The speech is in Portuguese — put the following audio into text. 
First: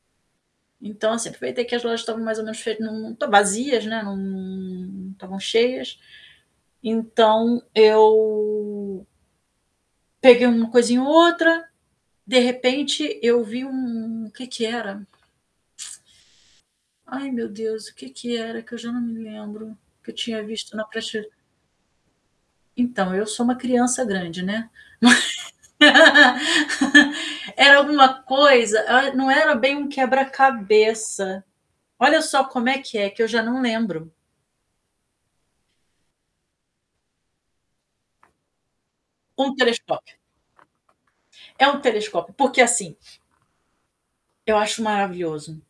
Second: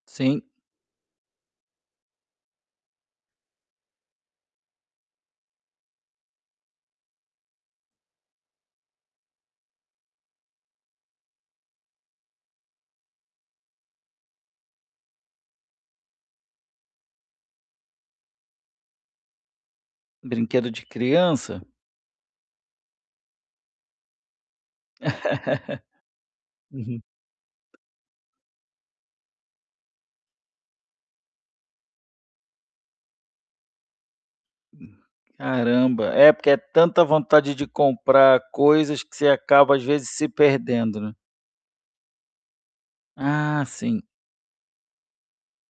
Sim. Então assim, foi até que as lojas estavam mais ou menos fe não tão vazias, né, não não estavam cheias. Então eu peguei uma coisinha ou outra. De repente eu vi um o que que era? Ai, meu Deus, o que que era? Que eu já não me lembro, que eu tinha Brinquedo visto de na prati criança? Então, eu sou uma criança grande, né? Uhum. Era alguma coisa, ah, não era bem um quebra-cabeça. Olha só como é que é, que eu já não lembro. Caramba. É, porque é tanta vontade de comprar coisas que você Um acaba, às vezes, telescópio. se perdendo, né. É um telescópio. Porque assim Ah! Sim. eu acho maravilhoso.